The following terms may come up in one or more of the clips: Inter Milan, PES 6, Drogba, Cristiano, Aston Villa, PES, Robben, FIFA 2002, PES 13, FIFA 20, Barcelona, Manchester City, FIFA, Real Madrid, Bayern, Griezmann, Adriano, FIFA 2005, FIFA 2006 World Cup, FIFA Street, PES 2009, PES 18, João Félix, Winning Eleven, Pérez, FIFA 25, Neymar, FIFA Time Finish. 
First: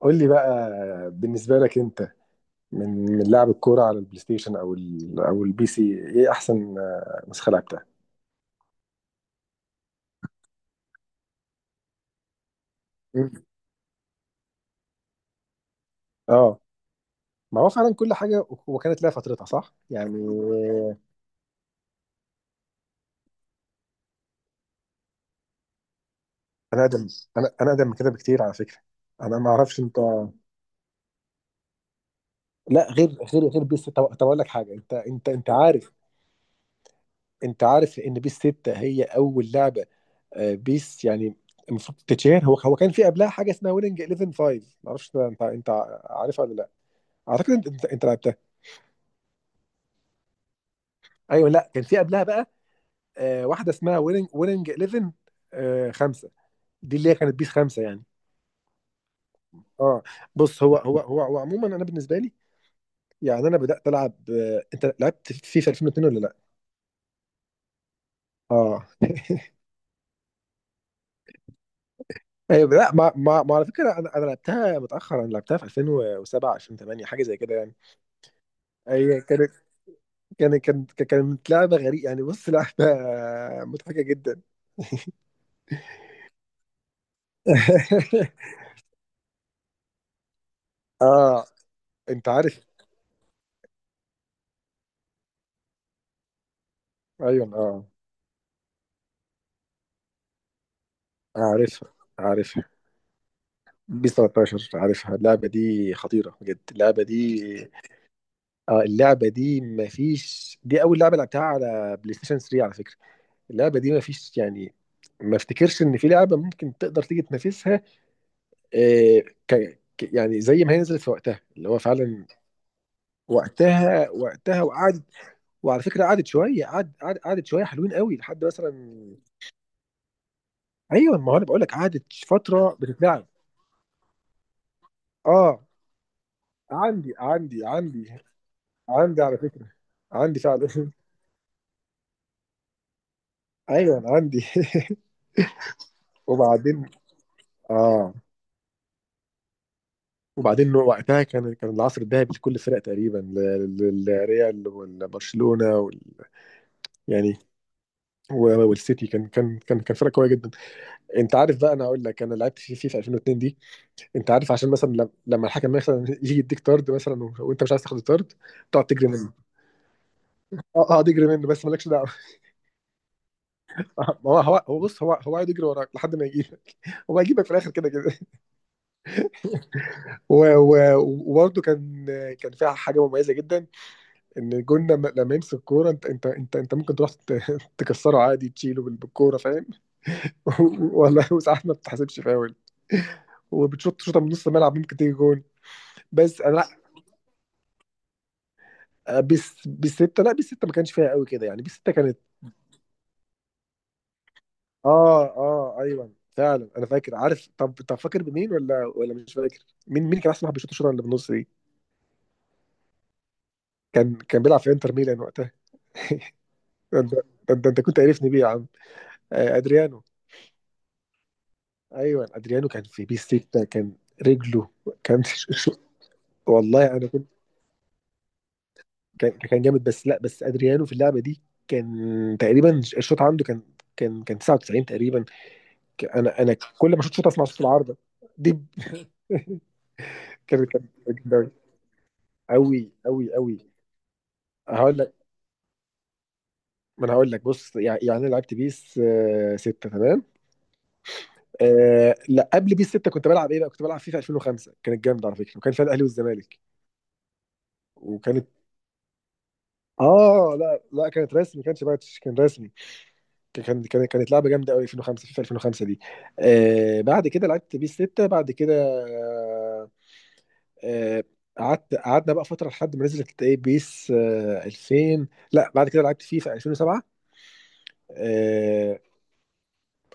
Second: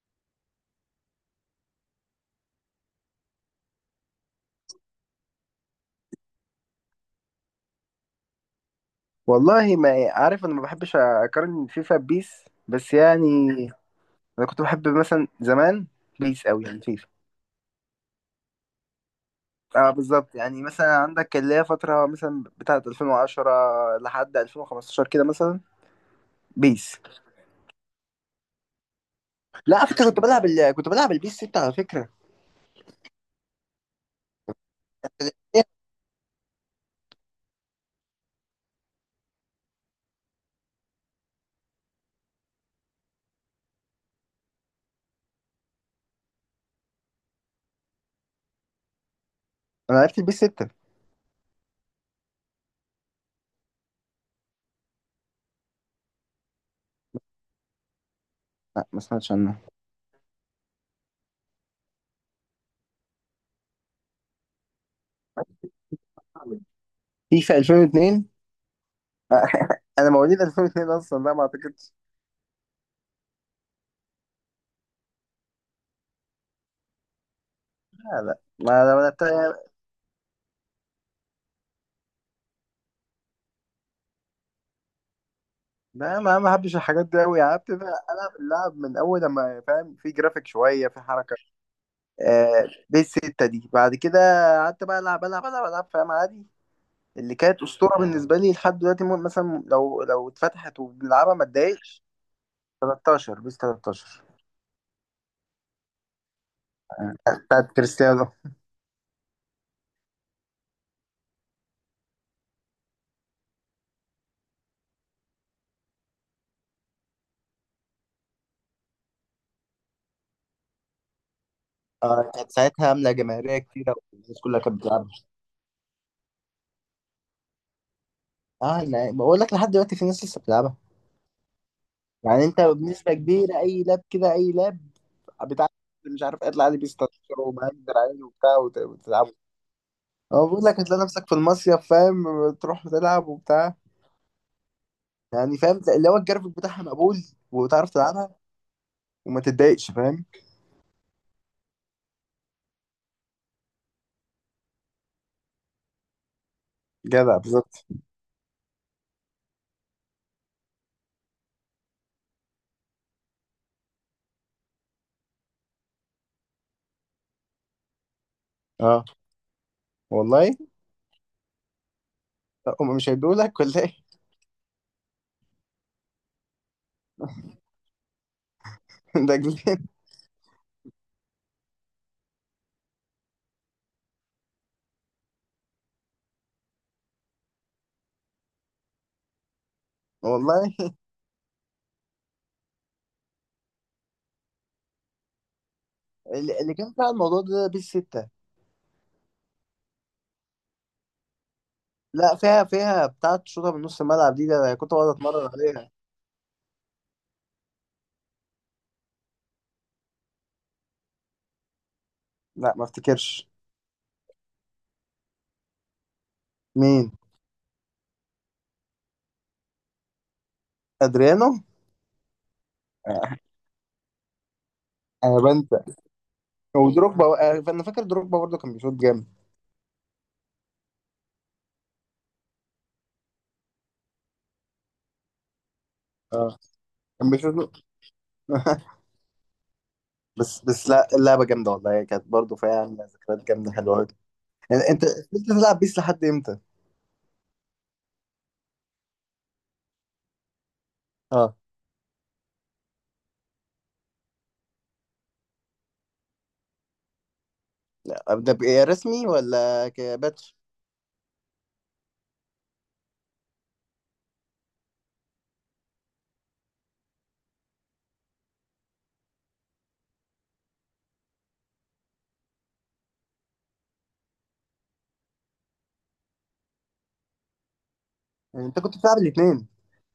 قول لي بقى، بالنسبة لك انت، من لعب الكورة على البلاي ستيشن او ال او البي سي. ايه احسن، نسخة لعبتها؟ والله ما يعني، عارف، انا ما بحبش اقارن فيفا ببيس بس مم. يعني انا كنت بحب مثلا زمان بيس اه، قوي يعني فيفا. ما هو فعلا كل حاجة وكانت لها فترتها، صح؟ اه، يعني بالظبط، يعني مثلا عندك اللي هي فترة مثلا بتاعة 2010 لحد 2015 كده مثلا انا بيس. اقدم. انا اقدم من كده بكتير على فكرة. انا ما لا، اعرفش على انت. فكرة، كنت بلعب البيس 6 على فكرة. لا، غير بيس 6. طب اقول لك حاجة، انت عارف؟ انت عارف ان بيس 6 هي اول لعبة بيس يعني المفروض تتشير. هو كان في قبلها حاجة اسمها ويننج 11 5. ما اعرفش انت، عارفها ولا لا؟ اعتقد انت لعبتها. انا عرفت البيس 6. ايوه، لا كان في قبلها بقى واحده اسمها ويننج 11، خمسه، دي اللي هي كانت بيس خمسه يعني. لا، ما سمعتش عنها. اه. بص هو عموما انا بالنسبه لي، يعني انا بدات العب، انت لعبت فيفا 2002 ولا لا؟ فيفا 2002؟ اه انا مواليد 2002 اصلا، لا ما اعتقدش. ايوه لا، ما على فكره انا لعبتها متاخر، انا لعبتها في 2007 2008 حاجه زي كده يعني. لا لا، ما ما هي كانت، لعبتها. كانت لعبه غريبه يعني، بص لعبه مضحكه جدا لا، ما ما بحبش الحاجات دي قوي، يعني بتبقى العب اللعب من اول لما فاهم، في جرافيك شويه، في حركه. اه انت عارف. آه، دي السته دي. بعد كده قعدت بقى العب العب العب العب، فاهم، عادي. اللي ايوه كانت اه، اسطوره بالنسبه لي لحد دلوقتي، مثلا لو اتفتحت وبنلعبها ما عارفها اتضايقش. عارفها 13، بيس بي 13، 13، عارفها اللعبة دي خطيرة بجد اللعبة دي. بتاعت كريستيانو. اه، اللعبة دي مفيش، دي أول لعبة لعبتها على بلاي ستيشن 3 على فكرة. اللعبة دي مفيش يعني، ما افتكرش إن في لعبة ممكن تقدر تيجي تنافسها. آه، يعني زي ما هي نزلت في وقتها اللي هو فعلا آه، كانت ساعتها عامله جماهيريه كتيره وقتها. والناس كلها كانت وقعدت، بتلعبها. وعلى فكرة قعدت شوية، قعدت شوية حلوين قوي لحد اه، مثلا. أنا بقول لك لحد دلوقتي في ناس لسه بتلعبها. أيوه ما هو أنا بقول لك قعدت يعني انت فترة بنسبة بتتلعب. كبيرة اي لاب كده، اي لاب اه. بتاع، مش عارف، اطلع عليه عندي بيستشير ومهندر عليه وبتاع، عندي وتلعبه. على فكرة، عندي هو بيقول فعلا لك هتلاقي نفسك في المصيف، فاهم، تروح تلعب وبتاع. ايوه انا عندي يعني فاهم، اللي هو الجرافيك بتاعها وبعدين مقبول، وتعرف اه، تلعبها، وما تتضايقش، فاهم. وبعدين وقتها كان العصر الذهبي لكل الفرق تقريبا، للريال والبرشلونة جدع، يعني. بالظبط. والسيتي كان فرق قوية جدا. انت عارف بقى، انا اقول لك انا لعبت في 2002 دي. انت عارف عشان مثلا لما الحكم مثلا يجي يديك طرد مثلا، وانت مش عايز تاخد الطرد، تقعد اه، تجري منه. والله. اه اه، تجري منه بس مالكش دعوه لا، هم مش هيدوا لك ولا ايه. ما هو بص، هو قاعد يجري وراك لحد ما يجيبك، هو هيجيبك في الاخر كده كده. ده جنان. و- و- وبرضه كان، فيها حاجه مميزه جدا، ان الجون لما يمسك الكوره، انت ممكن تروح تكسره عادي، تشيله بالكوره فاهم والله، والله، وساعات ما بتحسبش فاول وبتشوط شوطه من نص الملعب ممكن تيجي جون. بس انا اللي لا، اللي كان بتاع الموضوع ده بيس 6. بس بالسته لا، بالسته ما كانش فيها قوي كده يعني، بالسته كانت. لا، فيها بتاعة شوطة من نص الملعب دي، ده أنا كنت بقعد اه اتمرن اه عليها. ايوه فعلا، انا فاكر عارف. طب فاكر بمين ولا مش فاكر؟ مين كان احسن واحد بيشوط الشوطه اللي بالنص دي؟ لا، ما افتكرش. كان بيلعب في انتر ميلان وقتها ده انت مين؟ ده انت ده، انت كنت عارفني بيه يا عم، ادريانو. ادريانو. ايوه، ادريانو كان في بيس آه. 6، كان رجله كان انا شو. بنسى. والله انا ودروجبا. كنت. آه، فانا فاكر دروجبا برضه كان بيشوط جامد. كان جامد بس، لا بس ادريانو في اللعبه دي كان، تقريبا الشوط عنده كان، كان 99 تقريبا. انا اه، كل ما اشوط شوط كان اسمع صوت بيشوط. العارضه دي بس كان بس، لا، اللعبه جامده والله، هي كانت برضه فيها قوي يعني قوي ذكريات قوي. جامده حلوه أوي. يعني هقول انت لك. كنت بتلعب بيس لحد امتى؟ ما انا هقول لك بص يعني، يعني انا لعبت بيس 6 تمام. اه. آه لا، قبل بيس 6 كنت بلعب ايه بقى؟ كنت بلعب فيفا 2005، كانت جامده على فكره، وكان فيها الاهلي والزمالك وكانت. ده بقى رسمي ولا اه كباتش؟ لا لا، كانت رسمي، ما كانش باتش، كان رسمي. كان كانت لعبه جامده قوي 2005، في 2005 دي. آه بعد كده لعبت بيس 6 بعد كده. آه آه، قعدت، قعدنا بقى فتره لحد ما نزلت ايه بيس 2000. لا بعد كده لعبت فيفا 2007. يعني انت كنت اه، بتلعب الاثنين؟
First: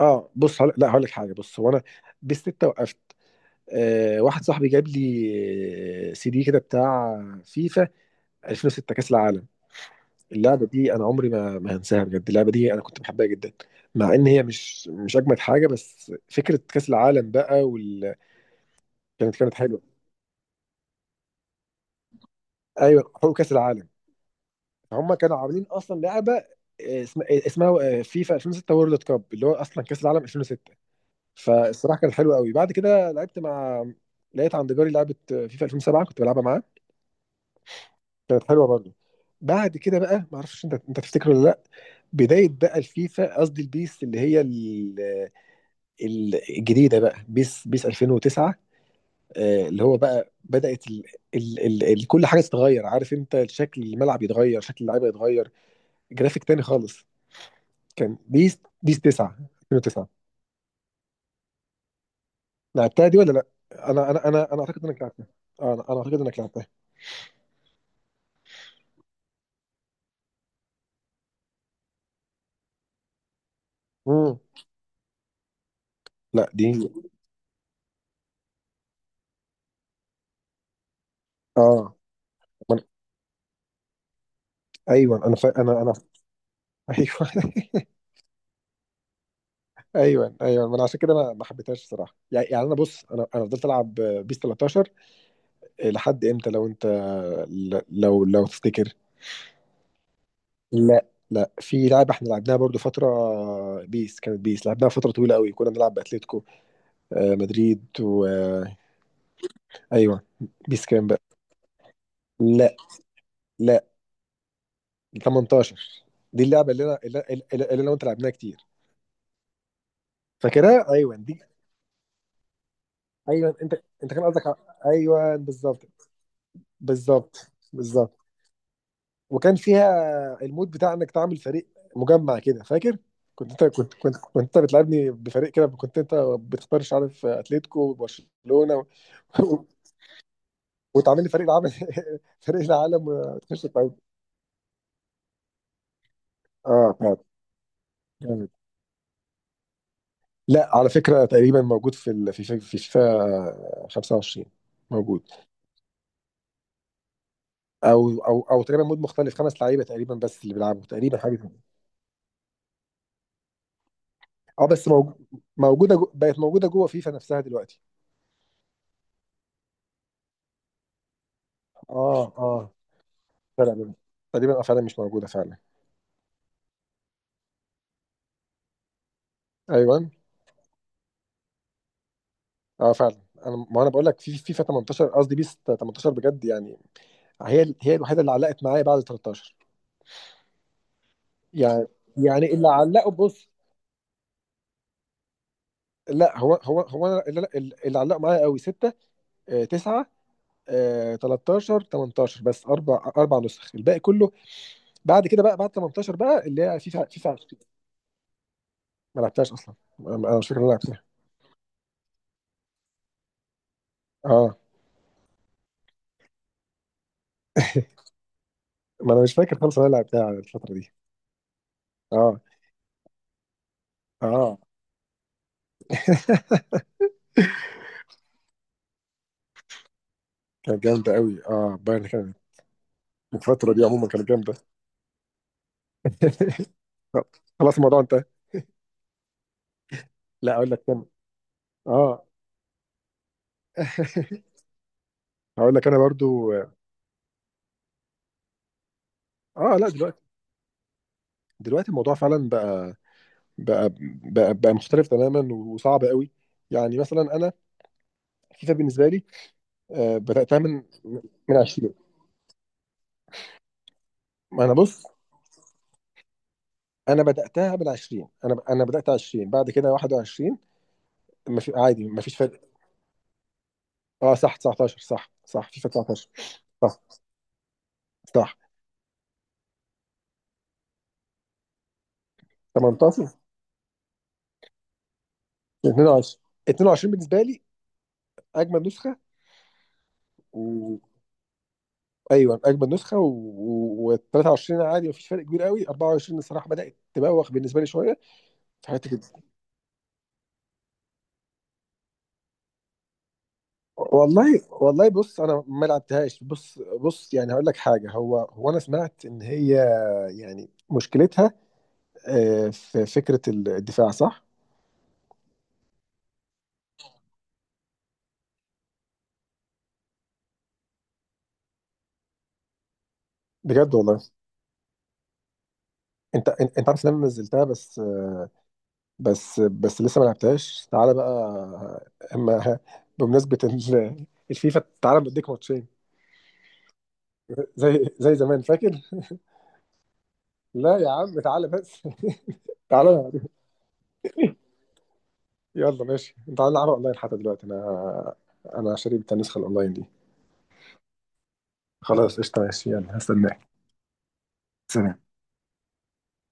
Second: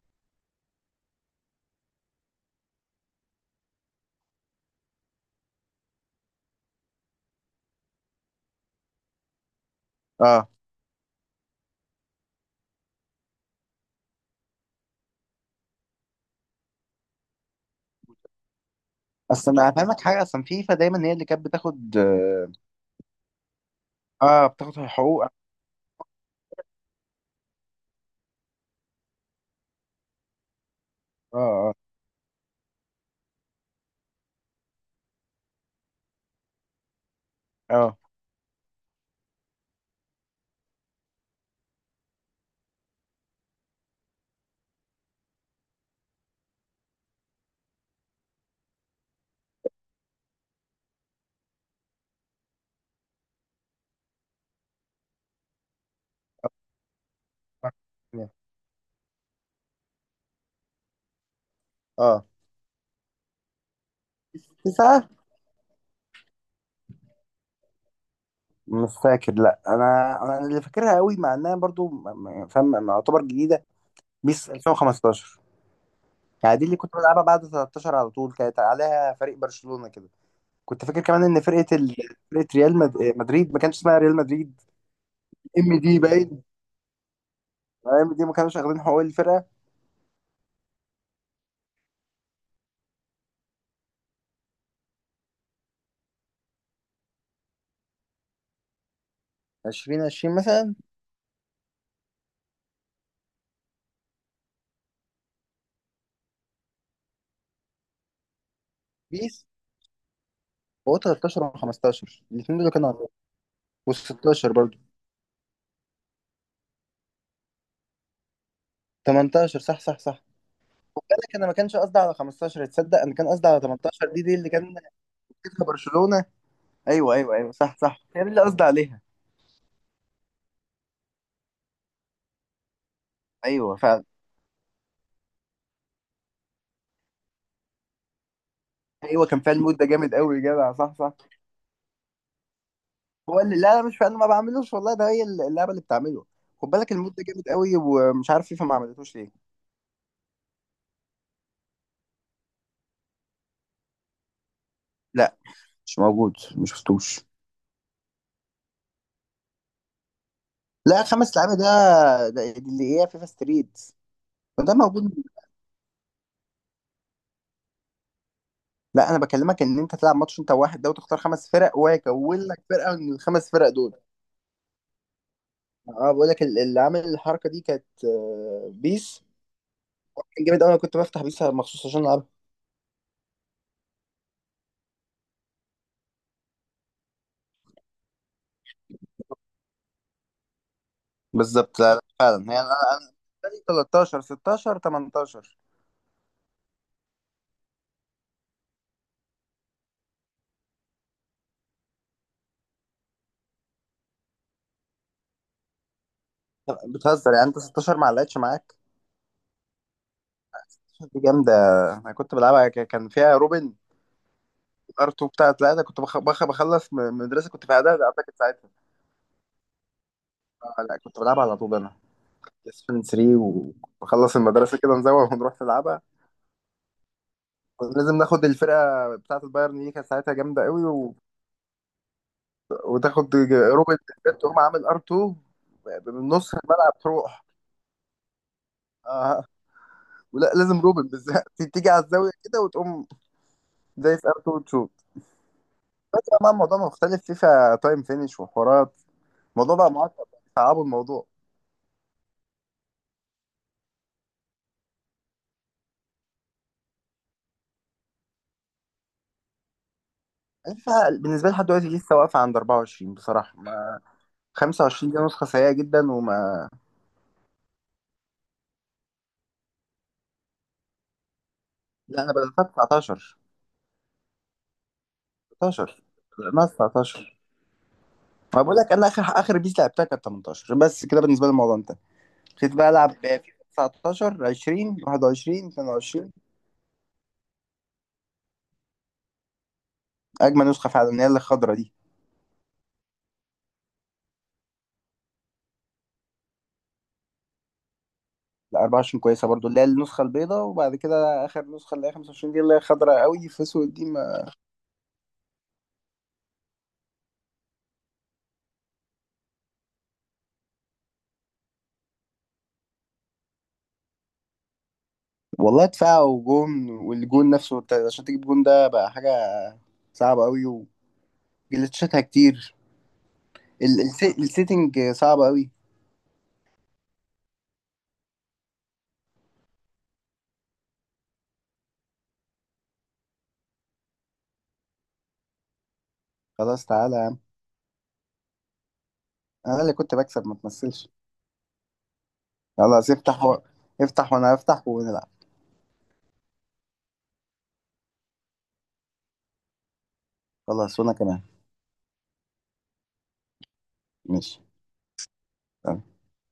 آه بص هقول- لا هقول لك حاجه، بص هو انا بيس 6 وقفت. واحد صاحبي جاب لي سي دي كده بتاع فيفا 2006 كاس العالم. اه، اللعبه دي انا عمري ما هنساها بجد، اللعبه دي انا كنت بحبها جدا مع ان هي مش اجمد حاجه، بس فكره كاس العالم بقى كانت، اصل كانت انا حلوه. هفهمك حاجه، اصلا فيفا دايما هي اللي كانت بتاخد، اه، ايوه حقوق كاس العالم. آه، بتاخد هم حقوق. كانوا عاملين اصلا لعبه اسمها فيفا 2006 وورلد كاب، اللي هو اصلا كاس العالم 2006. اه فالصراحه كانت حلوه قوي. بعد كده لعبت مع، لقيت عند جاري لعبه فيفا 2007 كنت بلعبها معاه، اه كانت حلوه برضه. بعد كده بقى، ما اعرفش انت، تفتكر ولا لا؟ بدايه بقى الفيفا، قصدي البيس اللي هي الجديده بقى بيس 2009، اللي هو بقى بدات ال كل حاجه تتغير، عارف انت شكل الملعب يتغير، شكل اللعيبه يتغير، جرافيك تاني خالص. كان اه بيس 9 2009. اه. لعبتها دي ولا لا؟ انا اعتقد انك 9. لعبتها. انا اعتقد انك لعبتها. مش فاكر، لا، انا اللي فاكرها قوي مع انها برضو فاهم، ما اعتبر جديده. امم. بيس 2015، لا يعني دي دي. اللي كنت بلعبها بعد 13 على طول، كانت عليها فريق برشلونة كده. كنت فاكر كمان ان اه. من... مدريد ما كانش اسمها ريال مدريد. ايوه انا، ف... ام انا انا دي باين. ايوه آه، ام دي ما كانوش واخدين حقوق الفرقة. ايوه ايوه، ما انا عشان كده انا ما حبيتهاش الصراحه يعني، يعني انا بص، انا فضلت العب بيس 13 لحد امتى لو انت، لو تفتكر. 20 20 مثلا. لا لا، في لعبه احنا لعبناها برضو فتره، بيس، كانت بيس لعبناها فتره طويله قوي، كنا بنلعب باتليتيكو مدريد و آه، بيس. ايوه. بيس هو كام بقى؟ 13 و15 الاثنين دول لا كانوا عندهم، لا، وال16 برضه. 18، دي اللعبه اللي انا وانت لعبناها كتير. 18، صح صح صح. فاكرها خد ايوه بالك دي. انا ما كانش قصدي على 15، تصدق انا كان قصدي ايوه على انت، 18، انت دي كان دي قصدك اللي كان ايوه، كسبها بالظبط برشلونة. ايوه ايوه بالظبط ايوه، صح صح، بالظبط. هي دي اللي قصدي عليها. وكان فيها المود بتاع انك تعمل فريق مجمع كده فاكر. كنت انت ايوه كنت فعلا. كنت كنت انت بتلعبني بفريق كده، كنت انت بتختار مش عارف اتلتيكو وبرشلونه ايوه، كان فيها المود ده جامد قوي يا جدع، صح صح. وتعمل لي فريق العالم فريق العالم هو اللي، وتخش لا لا، مش تعود. فاهم ما بعملوش والله، ده هي اللعبه اللي بتعمله. خد اه بالك المود بتاعت. ده جامد قوي، ومش عارف جامد. فيفا ما عملتوش ليه. لا على فكره تقريبا موجود في ال... في في في فيفا 25، موجود. لا، مش موجود، ما شفتوش. او او او تقريبا مود مختلف خمس لعيبه تقريبا، بس اللي بيلعبوا لا، تقريبا حاجه خمس كده. لعيبه ده، ده دي اللي هي فيفا ستريت، اه ده بس موجود. موجوده بقت موجوده جوه فيفا نفسها دلوقتي. لا، انا بكلمك ان انت تلعب ماتش انت واحد ده، وتختار خمس فرق، وهو اه يكون لك اه فرقه من الخمس فرق فعلا، دول. تقريبا اه فعلا مش موجوده فعلا. اه، بقول لك اللي عامل الحركه دي كانت آه، بيس. ايوه كان جامد قوي، انا كنت بفتح بيس مخصوص عشان العبها. اه فعلا. انا، ما انا بقول لك في فيفا 18، قصدي بيس 18 بجد يعني، هي الوحيده اللي علقت معايا بعد 13 بالظبط، يعني، لا لا، فعلا يعني يعني اللي انا. علقوا بص. 13، 16، 18. لا هو أنا اللي علقوا معايا قوي 6 9 13 18 بس، اربع نسخ، الباقي كله بعد كده بقى، بعد 18 بقى اللي هي فيفا بتهزر يعني انت 20. 16 ما علقتش معاك؟ ما لعبتهاش اصلا، انا، أنا مش فاكر إن انا لعبتها. 16 دي جامده، انا كنت بلعبها، كان فيها روبن. اه ار 2 بتاعت. لا، ده كنت بخلص مدرسه، كنت في اعدادي اعتقد ساعتها. ما انا مش فاكر خالص إن انا لعبتها على الفتره آه، دي. لا، كنت بلعبها على طول انا. اه اسفن 3 وبخلص اه المدرسه كده، نزوغ ونروح نلعبها. كنا لازم ناخد الفرقه بتاعت البايرن دي، كانت ساعتها جامده كانت قوي، جامده و... قوي، اه بايرن كانت وتاخد من الفتره دي روبن عموما كانت بالذات، جامده تقوم عامل ار 2 من نص الملعب طب، تروح. خلاص الموضوع انتهى. آه. ولا لا اقول لازم لك روبن كم. بالذات تيجي على اه الزاويه كده وتقوم زي في ار 2. هقول لك انا بس بقى برضو. الموضوع مختلف، فيفا تايم فينش وحوارات، الموضوع اه لا بقى دلوقتي، معقد، صعبوا الموضوع. دلوقتي الموضوع فعلا بقى، بقى بقى مختلف تماما وصعب قوي، يعني مثلا انا، فيفا بالنسبه لي، آه، بداتها من فيفا بالنسبه لي من لحد دلوقتي 20. لسه واقفه عند 24 بصراحه، ما ما انا بص، 25 دي نسخه سيئه جدا وما. انا بداتها من 20، انا بدات 20 بعد كده 21. ما في عادي ما لا، انا فيش فرق. بدأتها 19. اه صح 19، صح صح فيفا 19 19، ما صح 19. صح ما بقول لك انا اخر اخر بيس لعبتها كانت 18 بس، كده بالنسبه لي الموضوع انتهى. ابتديت بقى العب 18 فيفا 19، 20، 21، 22. 22. 22 بالنسبه لي اجمد نسخه اجمل نسخه و... فعلا هي اللي الخضرا دي. ايوه اجمد نسخه 23 عادي مفيش فرق كبير قوي، 24 الصراحه بدات تبوخ بالنسبه لي شويه، لا، في حته كده. 24 كويسه برضو اللي هي النسخه البيضاء، وبعد كده اخر نسخه اللي هي 25 دي اللي هي خضرا قوي في اسود دي. والله والله بص، انا ما لعبتهاش، بص بص يعني هقول لك حاجه، هو انا سمعت ان هي يعني مشكلتها في فكره الدفاع صح؟ والله، دفاع وجون، والجون نفسه انت عشان تجيب جون ده بقى حاجة صعبة قوي، وجلتشاتها كتير. بجد والله. السيتنج صعبة قوي. انت عارف ان انا نزلتها بس، بس لسه ما لعبتهاش، تعالى بقى اما بمناسبة الفيفا تعالى بديك ماتشين خلاص تعالى يا عم، زي زمان فاكر. انا اللي كنت بكسب ما لا تمثلش. يا عم تعالى بس خلاص تعالى. افتح، وانا افتح ونلعب. يلا ماشي تعالى نلعب اونلاين حتى دلوقتي. انا شاري النسخة الاونلاين دي. خلاص وانا كمان. خلاص قشطة ماشي يلا هستناك. ماشي. سلام.